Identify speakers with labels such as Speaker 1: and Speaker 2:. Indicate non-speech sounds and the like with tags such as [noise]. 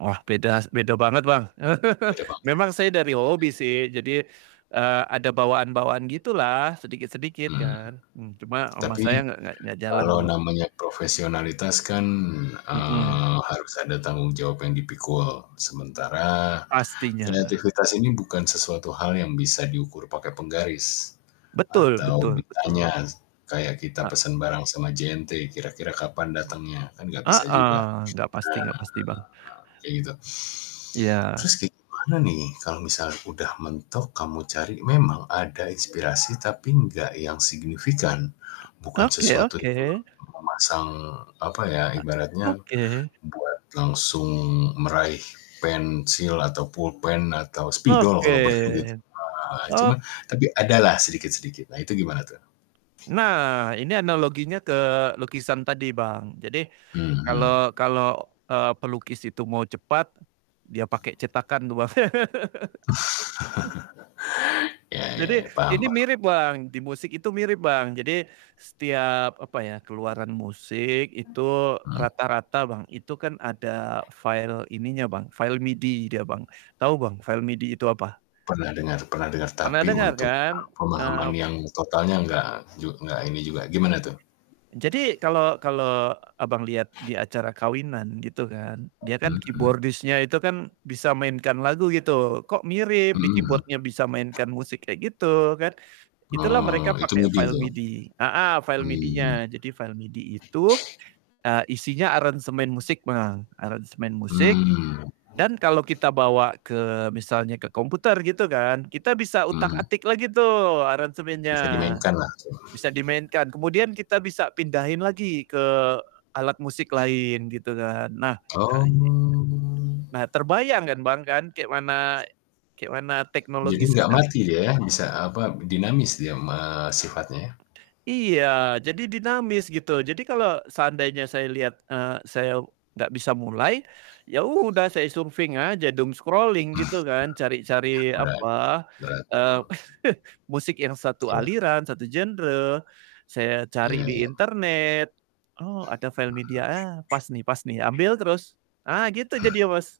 Speaker 1: Ah, beda s beda banget, Bang, [laughs]
Speaker 2: Beda Bang.
Speaker 1: memang saya dari hobi sih jadi, eee, ada bawaan-bawaan gitulah sedikit-sedikit
Speaker 2: Mmm,
Speaker 1: kan, mmm, cuma ama saya
Speaker 2: tapi,
Speaker 1: nggak nggak nggak jalan tuh,
Speaker 2: kalau
Speaker 1: Bang.
Speaker 2: namanya profesionalitas kan,
Speaker 1: Hmm.
Speaker 2: eee, harus ada tanggung jawab yang dipikul, sementara
Speaker 1: Pastinya.
Speaker 2: kreativitas ini bukan sesuatu hal yang bisa diukur pakai penggaris
Speaker 1: Betul
Speaker 2: atau
Speaker 1: betul
Speaker 2: ditanya
Speaker 1: betul.
Speaker 2: kayak kita
Speaker 1: Ah.
Speaker 2: pesen bareng sama JNT kira-kira kapan
Speaker 1: Mmm,
Speaker 2: datangnya, kan nggak bisa juga,
Speaker 1: heeh, gak pasti gak pasti, Bang.
Speaker 2: nah kayak gitu.
Speaker 1: Ya.
Speaker 2: Terus kayak gimana nih kalau misal udah mentok kamu cari memang ada inspirasi tapi nggak yang signifikan bukan
Speaker 1: Oke
Speaker 2: sesuatu
Speaker 1: oke.
Speaker 2: itu. Memasang apa ya
Speaker 1: E
Speaker 2: ibaratnya,
Speaker 1: oke.
Speaker 2: buat langsung meraih pensil atau pulpen atau spidol kalau perlu gitu,
Speaker 1: Oke
Speaker 2: nah,
Speaker 1: o
Speaker 2: cuman tapi ada lah sedikit-sedikit nah itu gimana tuh?
Speaker 1: Nah, ini analoginya ke lukisan tadi, Bang, jadi
Speaker 2: Mmm.
Speaker 1: kalo kalo, eee, pelukis itu mau cepat dia pake cetakan tuh, Bang. [laughs]
Speaker 2: [laughs] Ya ya
Speaker 1: Jadi,
Speaker 2: ya, paham
Speaker 1: ini
Speaker 2: paham.
Speaker 1: mirip, Bang, di musik itu mirip, Bang, jadi setiap apa ya keluaran musik itu
Speaker 2: Mmm?
Speaker 1: rata-rata, Bang. Itu kan ada file ininya, Bang, file MIDI dia, Bang, tau, Bang, file MIDI itu apa?
Speaker 2: Pernah dengar pernah dengar
Speaker 1: Pernah
Speaker 2: tapi
Speaker 1: denger
Speaker 2: untuk,
Speaker 1: kan?
Speaker 2: eee, pemahaman
Speaker 1: Eee
Speaker 2: yang totalnya nggak, jug nggak ini juga gimana tuh?
Speaker 1: Jadi, kalo kalo Abang liat di acara kawinan gitu kan dia kan
Speaker 2: Mmm.
Speaker 1: keyboardist-nya itu kan bisa mainkan lagu gitu, kok mirip di
Speaker 2: Mhm.
Speaker 1: keyboard-nya bisa mainkan musik kayak gitu kan, itulah
Speaker 2: Oh,
Speaker 1: mereka
Speaker 2: itu
Speaker 1: pake
Speaker 2: MIDI
Speaker 1: file
Speaker 2: tuh?
Speaker 1: MIDI, heeh, file
Speaker 2: Mmm.
Speaker 1: MIDI-nya, jadi file MIDI itu, eee, isinya aransemen musik, Bang, aransemen musik
Speaker 2: Mmm.
Speaker 1: dan kalau kita bawa ke misalnya ke komputer gitu kan, kita bisa
Speaker 2: Mmm.
Speaker 1: utak-atik lagi tuh aransemennya,
Speaker 2: Bisa dimainkanlah tuh.
Speaker 1: bisa dimainkan, kemudian kita bisa pindahin lagi ke alat musik lain gitu kan nah, [unintelligible]
Speaker 2: Oh.
Speaker 1: nah, terbayang kan, Bang, kan kayak mana kayak mana
Speaker 2: Jadi
Speaker 1: teknologi
Speaker 2: nggak
Speaker 1: sekar
Speaker 2: mati dia ya? Bisa apa, dinamis dia ma sifatnya.
Speaker 1: Iya, jadi dinamis gitu jadi kalo seandainya saya liat, eee, saya gak bisa mulai, ya udah saya surfing aja doom scrolling gitu kan
Speaker 2: [chuckles]
Speaker 1: cari-cari
Speaker 2: Berat,
Speaker 1: apa,
Speaker 2: berat ya,
Speaker 1: eee,
Speaker 2: Bang?
Speaker 1: [laughs] musik yang satu
Speaker 2: Iya.
Speaker 1: aliran, satu genre, saya cari di
Speaker 2: Iya.
Speaker 1: internet oh ada
Speaker 2: Mhm.
Speaker 1: file MIDI, ah pas nih pas nih, ambil terus, ah gitu
Speaker 2: Hmm.
Speaker 1: jadinya, Mas.